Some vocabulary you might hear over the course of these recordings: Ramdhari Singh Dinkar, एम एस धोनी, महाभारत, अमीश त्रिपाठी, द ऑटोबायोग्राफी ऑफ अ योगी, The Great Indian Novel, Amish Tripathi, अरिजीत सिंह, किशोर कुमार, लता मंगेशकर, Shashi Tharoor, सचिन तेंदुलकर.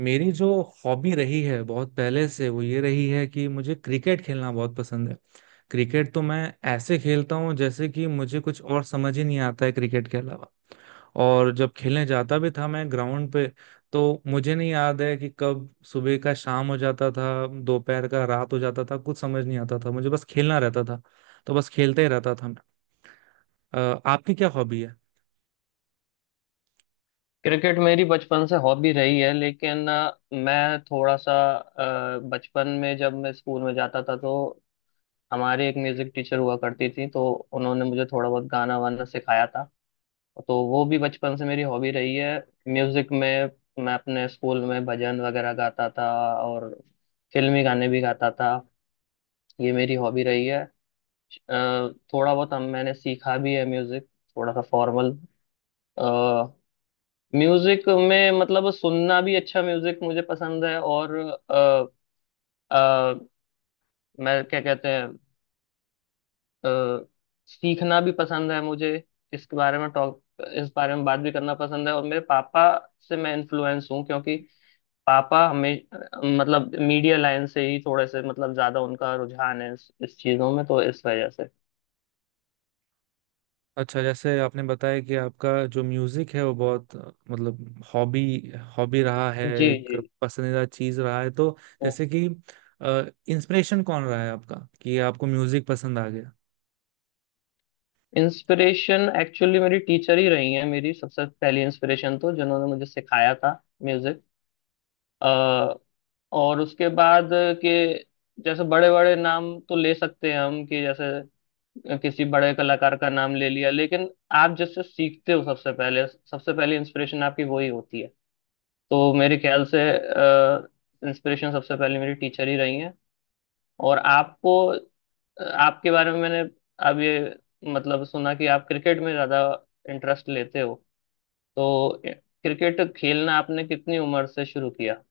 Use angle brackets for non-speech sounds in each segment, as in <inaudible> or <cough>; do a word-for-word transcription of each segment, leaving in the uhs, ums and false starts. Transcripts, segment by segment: मेरी जो हॉबी रही है बहुत पहले से वो ये रही है कि मुझे क्रिकेट खेलना बहुत पसंद है। क्रिकेट तो मैं ऐसे खेलता हूँ जैसे कि मुझे कुछ और समझ ही नहीं आता है क्रिकेट के अलावा। और जब खेलने जाता भी था मैं ग्राउंड पे तो मुझे नहीं याद है कि कब सुबह का शाम हो जाता था, दोपहर का रात हो जाता था, कुछ समझ नहीं आता था, मुझे बस खेलना रहता था। तो बस खेलते ही रहता था मैं। अ, आपकी क्या हॉबी है? क्रिकेट मेरी बचपन से हॉबी रही है। लेकिन अ, मैं थोड़ा सा अ, बचपन में जब मैं स्कूल में जाता था तो हमारे एक म्यूजिक टीचर हुआ करती थी, तो उन्होंने मुझे थोड़ा बहुत गाना वाना सिखाया था। तो वो भी बचपन से मेरी हॉबी रही है, म्यूजिक में। मैं अपने स्कूल में भजन वगैरह गाता था और फिल्मी गाने भी गाता था। ये मेरी हॉबी रही है। अ, थोड़ा बहुत हम मैंने सीखा भी है म्यूजिक, थोड़ा सा फॉर्मल। म्यूजिक में मतलब सुनना भी, अच्छा म्यूजिक मुझे पसंद है। और अ, अ, मैं क्या कहते हैं, अ, सीखना भी पसंद है मुझे। इसके बारे में टॉक, इस बारे में बात भी करना पसंद है। और मेरे पापा से मैं इन्फ्लुएंस हूँ, क्योंकि पापा हमें मतलब मीडिया लाइन से ही, थोड़े से मतलब ज्यादा उनका रुझान है इस, इस चीजों में, तो इस वजह से। अच्छा, जैसे आपने बताया कि आपका जो म्यूजिक है वो बहुत अ, मतलब हॉबी हॉबी रहा है, जी एक जी। पसंदीदा चीज रहा है। तो जैसे कि इंस्पिरेशन कौन रहा है आपका कि आपको म्यूजिक पसंद आ गया? इंस्पिरेशन एक्चुअली मेरी टीचर ही रही है, मेरी सबसे पहली इंस्पिरेशन, तो जिन्होंने मुझे सिखाया था म्यूजिक। अ, और उसके बाद के जैसे बड़े बड़े नाम तो ले सकते हैं हम, कि जैसे किसी बड़े कलाकार का नाम ले लिया, लेकिन आप जिससे सीखते हो सबसे पहले, सबसे पहली इंस्पिरेशन आपकी वही होती है। तो मेरे ख्याल से इंस्पिरेशन सबसे पहले मेरी टीचर ही रही हैं। और आपको, आपके बारे में मैंने अब ये मतलब सुना कि आप क्रिकेट में ज़्यादा इंटरेस्ट लेते हो, तो क्रिकेट खेलना आपने कितनी उम्र से शुरू किया?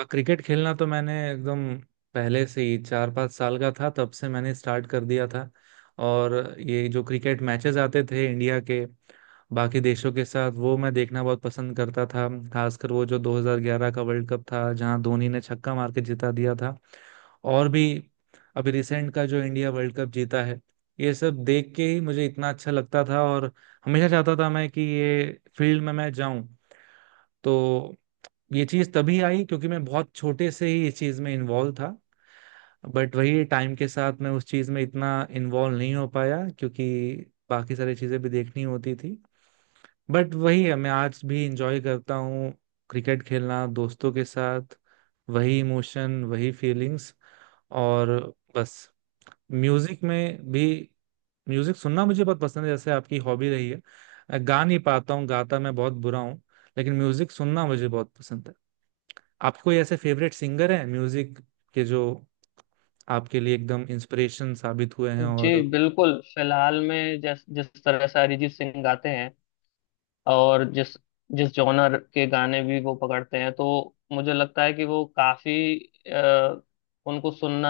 अ, क्रिकेट खेलना तो मैंने एकदम पहले से ही, चार पाँच साल का था तब से मैंने स्टार्ट कर दिया था। और ये जो क्रिकेट मैचेस आते थे इंडिया के बाकी देशों के साथ वो मैं देखना बहुत पसंद करता था, खासकर वो जो दो हज़ार ग्यारह का वर्ल्ड कप था जहां धोनी ने छक्का मार के जिता दिया था। और भी अभी रिसेंट का जो इंडिया वर्ल्ड कप जीता है, ये सब देख के ही मुझे इतना अच्छा लगता था और हमेशा चाहता था मैं कि ये फील्ड में मैं जाऊं। तो ये चीज़ तभी आई क्योंकि मैं बहुत छोटे से ही इस चीज़ में इन्वॉल्व था। बट वही टाइम के साथ मैं उस चीज़ में इतना इन्वॉल्व नहीं हो पाया क्योंकि बाकी सारी चीज़ें भी देखनी होती थी। बट वही है, मैं आज भी इंजॉय करता हूँ क्रिकेट खेलना दोस्तों के साथ। वही इमोशन, वही फीलिंग्स। और बस, म्यूजिक में भी म्यूजिक सुनना मुझे बहुत पसंद है, जैसे आपकी हॉबी रही है। गा नहीं पाता हूँ, गाता मैं बहुत बुरा हूँ, लेकिन म्यूजिक सुनना मुझे बहुत पसंद है। आपको कोई ऐसे फेवरेट सिंगर हैं म्यूजिक के जो आपके लिए एकदम इंस्पिरेशन साबित हुए हैं? जी और बिल्कुल। फिलहाल में जिस जिस तरह से अरिजीत सिंह गाते हैं, और जिस जिस जॉनर के गाने भी वो पकड़ते हैं, तो मुझे लगता है कि वो काफी अ, उनको सुनना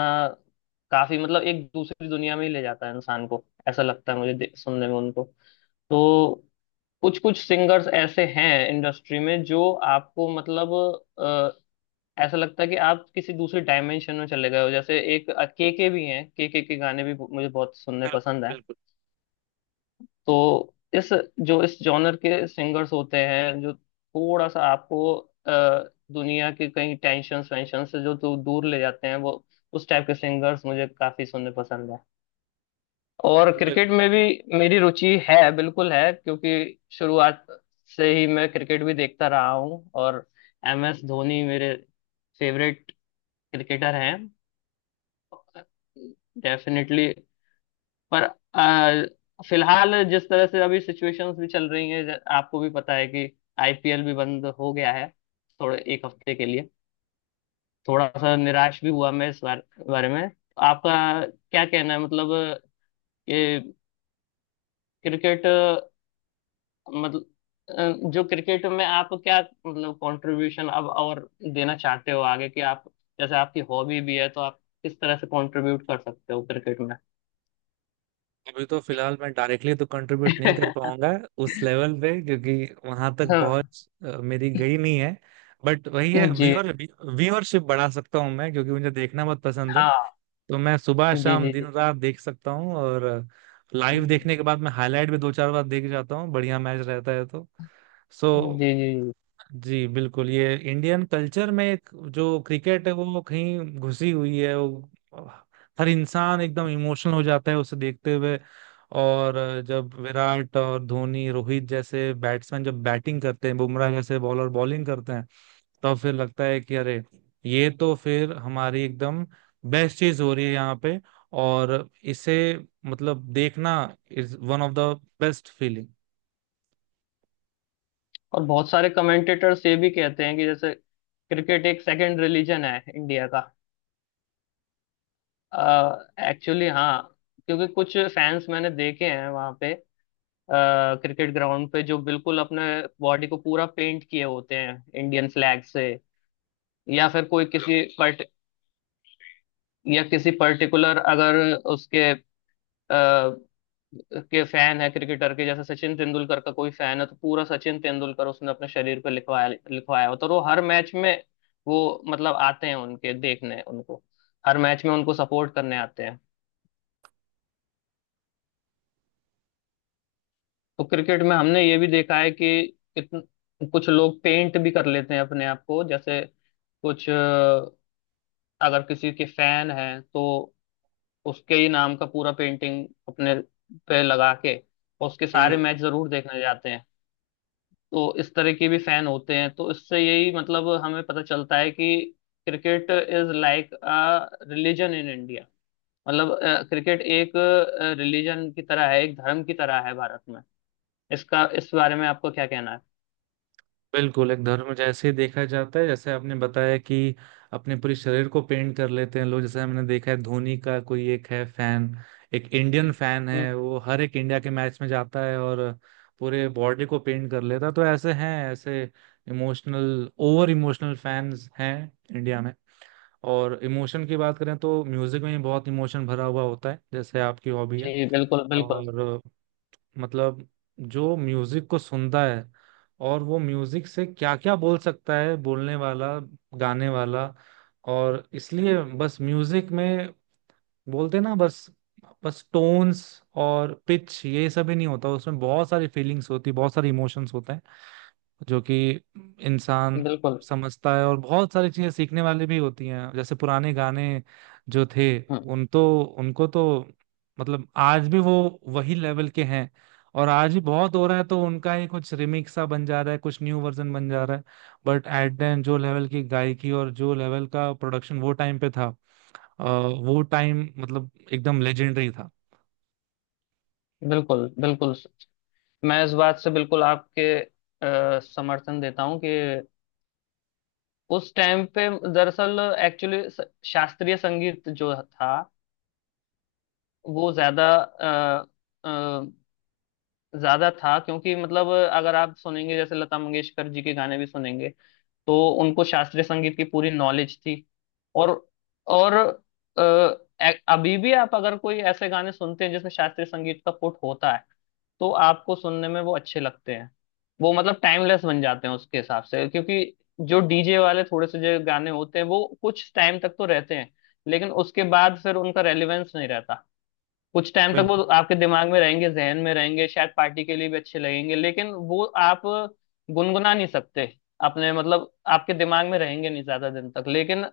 काफी मतलब एक दूसरी दुनिया में ही ले जाता है इंसान को, ऐसा लगता है मुझे दे- सुनने में उनको। तो कुछ कुछ सिंगर्स ऐसे हैं इंडस्ट्री में जो आपको मतलब अ, ऐसा लगता है कि आप किसी दूसरी डायमेंशन में चले गए हो। जैसे एक केके भी हैं, केके के गाने भी मुझे बहुत सुनने बिल्कुल, पसंद हैं। बिल्कुल, तो इस जो इस जॉनर के सिंगर्स होते हैं, जो थोड़ा सा आपको अ, दुनिया के कई टेंशन वेंशन से जो तो दूर ले जाते हैं, वो उस टाइप के सिंगर्स मुझे काफी सुनने पसंद है। और बिल्कुल। क्रिकेट में भी मेरी रुचि है, बिल्कुल है, क्योंकि शुरुआत से ही मैं क्रिकेट भी देखता रहा हूँ। और एम एस धोनी मेरे फेवरेट क्रिकेटर हैं, डेफिनेटली। पर अ, फिलहाल जिस तरह से अभी सिचुएशंस भी चल रही हैं, ज- आपको भी पता है कि आईपीएल भी बंद हो गया है, थोड़े एक हफ्ते के लिए। थोड़ा सा निराश भी हुआ मैं इस बार। बारे में आपका क्या कहना है? मतलब ये क्रिकेट मतलब अ, जो क्रिकेट में आप क्या मतलब कंट्रीब्यूशन अब और देना चाहते हो आगे, कि आप जैसे आपकी हॉबी भी है, तो आप किस तरह से कंट्रीब्यूट कर सकते हो क्रिकेट में? अभी तो फिलहाल मैं डायरेक्टली तो कंट्रीब्यूट नहीं कर <laughs> पाऊंगा उस लेवल पे, क्योंकि वहां तक पहुंच अ, मेरी गई नहीं है। बट वही है, जी। व्यूअर व्यूअरशिप बढ़ा सकता हूँ मैं क्योंकि मुझे देखना बहुत पसंद है। हाँ। तो मैं सुबह जी शाम दिन जी। रात देख सकता हूँ और लाइव जी देखने के बाद मैं हाईलाइट भी दो चार बार देख जाता हूँ, बढ़िया मैच रहता है तो। सो जी। जी जी। जी बिल्कुल, ये इंडियन कल्चर में एक, जो क्रिकेट है वो कहीं घुसी हुई है। वो हर इंसान एकदम इमोशनल हो जाता है उसे देखते हुए। और जब विराट और धोनी रोहित जैसे बैट्समैन जब बैटिंग करते हैं, बुमराह जैसे बॉलर बॉलिंग करते हैं, तब फिर लगता है कि अरे, ये तो फिर हमारी एकदम बेस्ट चीज हो रही है यहाँ पे। और इसे मतलब देखना is one of the best feeling. और बहुत सारे कमेंटेटर्स ये भी कहते हैं कि जैसे क्रिकेट एक सेकंड रिलीजन है इंडिया का, एक्चुअली। हाँ, क्योंकि कुछ फैंस मैंने देखे हैं वहाँ पे, क्रिकेट ग्राउंड पे, जो बिल्कुल अपने बॉडी को पूरा पेंट किए होते हैं इंडियन फ्लैग से। या फिर कोई किसी पर्ट या किसी पर्टिकुलर, अगर उसके के फैन है क्रिकेटर के, जैसे सचिन तेंदुलकर का कोई फैन है तो पूरा सचिन तेंदुलकर उसने अपने शरीर पे लिखवाया लिखवाया होता है। और वो हर मैच में, वो मतलब आते हैं उनके देखने, उनको हर मैच में उनको सपोर्ट करने आते हैं। तो क्रिकेट में हमने ये भी देखा है कि कितन, कुछ लोग पेंट भी कर लेते हैं अपने आप को। जैसे कुछ अ, अगर किसी के फैन है तो उसके ही नाम का पूरा पेंटिंग अपने पे लगा के उसके सारे मैच जरूर देखने जाते हैं। तो इस तरह के भी फैन होते हैं, तो इससे यही मतलब हमें पता चलता है कि cricket is like a religion in India. मतलब क्रिकेट एक रिलीजन की तरह है, एक धर्म की तरह है भारत में। इसका इस बारे में आपको क्या कहना है? बिल्कुल एक धर्म जैसे ही देखा जाता है। जैसे आपने बताया कि अपने पूरे शरीर को पेंट कर लेते हैं लोग, जैसे हमने देखा है धोनी का कोई एक है फैन, एक इंडियन फैन है, हम्म। वो हर एक इंडिया के मैच में जाता है और पूरे बॉडी को पेंट कर लेता है। तो ऐसे हैं, ऐसे इमोशनल ओवर इमोशनल फैंस हैं इंडिया में। और इमोशन की बात करें तो म्यूजिक में भी बहुत इमोशन भरा हुआ होता है, जैसे आपकी हॉबी है। जी बिल्कुल बिल्कुल और मतलब जो म्यूजिक को सुनता है और वो म्यूजिक से क्या क्या बोल सकता है, बोलने वाला, गाने वाला। और इसलिए बस म्यूजिक में बोलते ना, बस बस टोन्स और पिच ये सब ही नहीं होता, उसमें बहुत सारी फीलिंग्स होती, बहुत सारे इमोशंस होते हैं जो कि इंसान बिल्कुल। समझता है। और बहुत सारी चीजें सीखने वाली भी होती हैं, जैसे पुराने गाने जो थे, हम्म। उन तो उनको तो मतलब आज भी वो वही लेवल के हैं। और आज भी बहुत हो रहा है तो उनका ही कुछ रिमिक्स सा बन जा रहा है, कुछ न्यू वर्जन बन जा रहा है। बट एट द एंड जो लेवल की गायकी और जो लेवल का प्रोडक्शन वो टाइम पे था, अ, वो टाइम मतलब एकदम लेजेंडरी था। बिल्कुल बिल्कुल। मैं इस बात से बिल्कुल आपके अ, समर्थन देता हूँ कि उस टाइम पे दरअसल, एक्चुअली, शास्त्रीय संगीत जो था वो ज्यादा अ, अ, ज्यादा था। क्योंकि मतलब अगर आप सुनेंगे, जैसे लता मंगेशकर जी के गाने भी सुनेंगे, तो उनको शास्त्रीय संगीत की पूरी नॉलेज थी। और और अ, ए- अभी भी आप अगर कोई ऐसे गाने सुनते हैं जिसमें शास्त्रीय संगीत का पुट होता है, तो आपको सुनने में वो अच्छे लगते हैं। वो मतलब टाइमलेस बन जाते हैं उसके हिसाब से। क्योंकि जो डीजे वाले थोड़े से जो गाने होते हैं, वो कुछ टाइम तक तो रहते हैं, लेकिन उसके बाद फिर उनका रेलेवेंस नहीं रहता। कुछ टाइम तक वो बिल्कुल आपके दिमाग में रहेंगे, जहन में रहेंगे, शायद पार्टी के लिए भी अच्छे लगेंगे, लेकिन वो आप गुनगुना नहीं सकते अपने, मतलब आपके दिमाग में रहेंगे नहीं ज्यादा दिन तक। लेकिन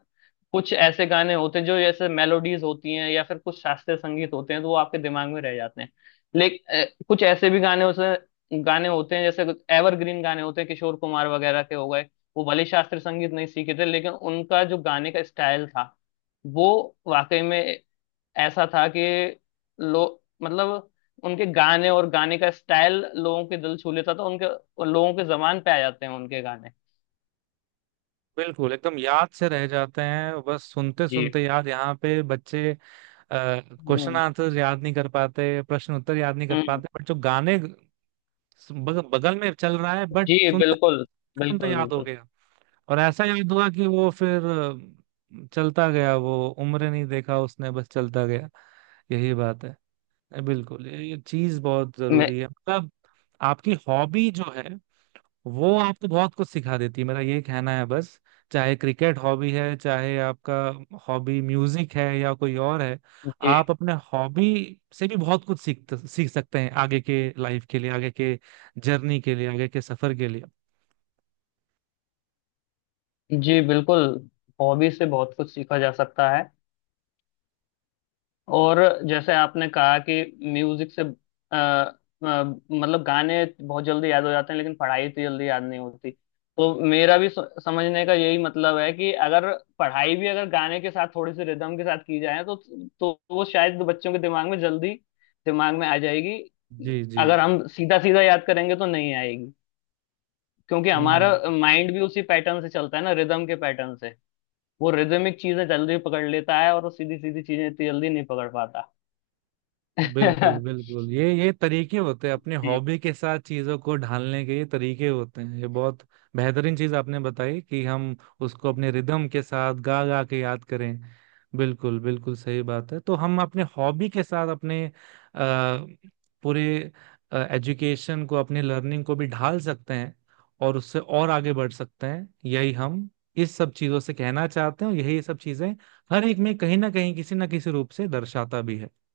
कुछ ऐसे गाने होते हैं जो जैसे मेलोडीज होती हैं या फिर कुछ शास्त्रीय संगीत होते हैं, तो वो आपके दिमाग में रह जाते हैं। लेकिन कुछ ऐसे भी गाने होते गाने होते हैं, जैसे एवरग्रीन गाने होते हैं, किशोर कुमार वगैरह के हो गए। वो भले शास्त्रीय संगीत नहीं सीखे थे, लेकिन उनका जो गाने का स्टाइल था वो वाकई में ऐसा था कि लो, मतलब उनके गाने और गाने का स्टाइल लोगों के दिल छू लेता था उनके, लोगों के जबान पे आ जाते हैं उनके गाने। बिल्कुल एकदम याद से रह जाते हैं, बस सुनते जी। सुनते याद। यहाँ पे बच्चे क्वेश्चन हम्म। आंसर याद नहीं कर पाते, प्रश्न उत्तर याद नहीं कर हम्म। पाते, बट जो गाने बग, बगल में चल रहा है जी बट सुनते बिल्कुल सुनते बिल्कुल याद हो बिल्कुल। गया। और ऐसा याद हुआ कि वो फिर अ, चलता गया, वो उम्र नहीं देखा उसने, बस चलता गया। यही बात है। बिल्कुल ये, ये चीज बहुत मैं, जरूरी है। मतलब आपकी हॉबी जो है वो आपको बहुत कुछ सिखा देती है, मेरा ये कहना है बस। चाहे क्रिकेट हॉबी है, चाहे आपका हॉबी म्यूजिक है या कोई और है, जी आप अपने हॉबी से भी बहुत कुछ सीख सीख सकते हैं आगे के लाइफ के लिए, आगे के जर्नी के लिए, आगे के सफर के लिए। जी बिल्कुल। हॉबी से बहुत कुछ सीखा जा सकता है। और जैसे आपने कहा कि म्यूजिक से अ, अ, मतलब गाने बहुत जल्दी याद हो जाते हैं, लेकिन पढ़ाई तो जल्दी याद नहीं होती। तो मेरा भी स- समझने का यही मतलब है कि अगर पढ़ाई भी अगर गाने के साथ थोड़ी सी रिदम के साथ की जाए तो तो वो शायद बच्चों के दिमाग में जल्दी दिमाग में आ जाएगी। जी जी अगर जी। हम सीधा सीधा याद करेंगे तो नहीं आएगी, क्योंकि हमारा हम्म। माइंड भी उसी पैटर्न से चलता है ना, रिदम के पैटर्न से। वो रिदमिक चीजें जल्दी पकड़ लेता है, और वो सीधी सीधी चीजें इतनी जल्दी नहीं पकड़ पाता। बिल्कुल <laughs> बिल्कुल ये ये तरीके होते हैं अपने जी। हॉबी के साथ चीजों को ढालने के, ये तरीके होते हैं। ये बहुत बेहतरीन चीज आपने बताई कि हम उसको अपने रिदम के साथ गा गा के याद करें। बिल्कुल बिल्कुल सही बात है। तो हम अपने हॉबी के साथ अपने अ, पूरे एजुकेशन को, अपने लर्निंग को भी ढाल सकते हैं और उससे और आगे बढ़ सकते हैं। यही हम इस सब चीजों से कहना चाहते हैं, और यही सब चीजें हर एक में कहीं ना कहीं किसी ना किसी रूप से दर्शाता भी है।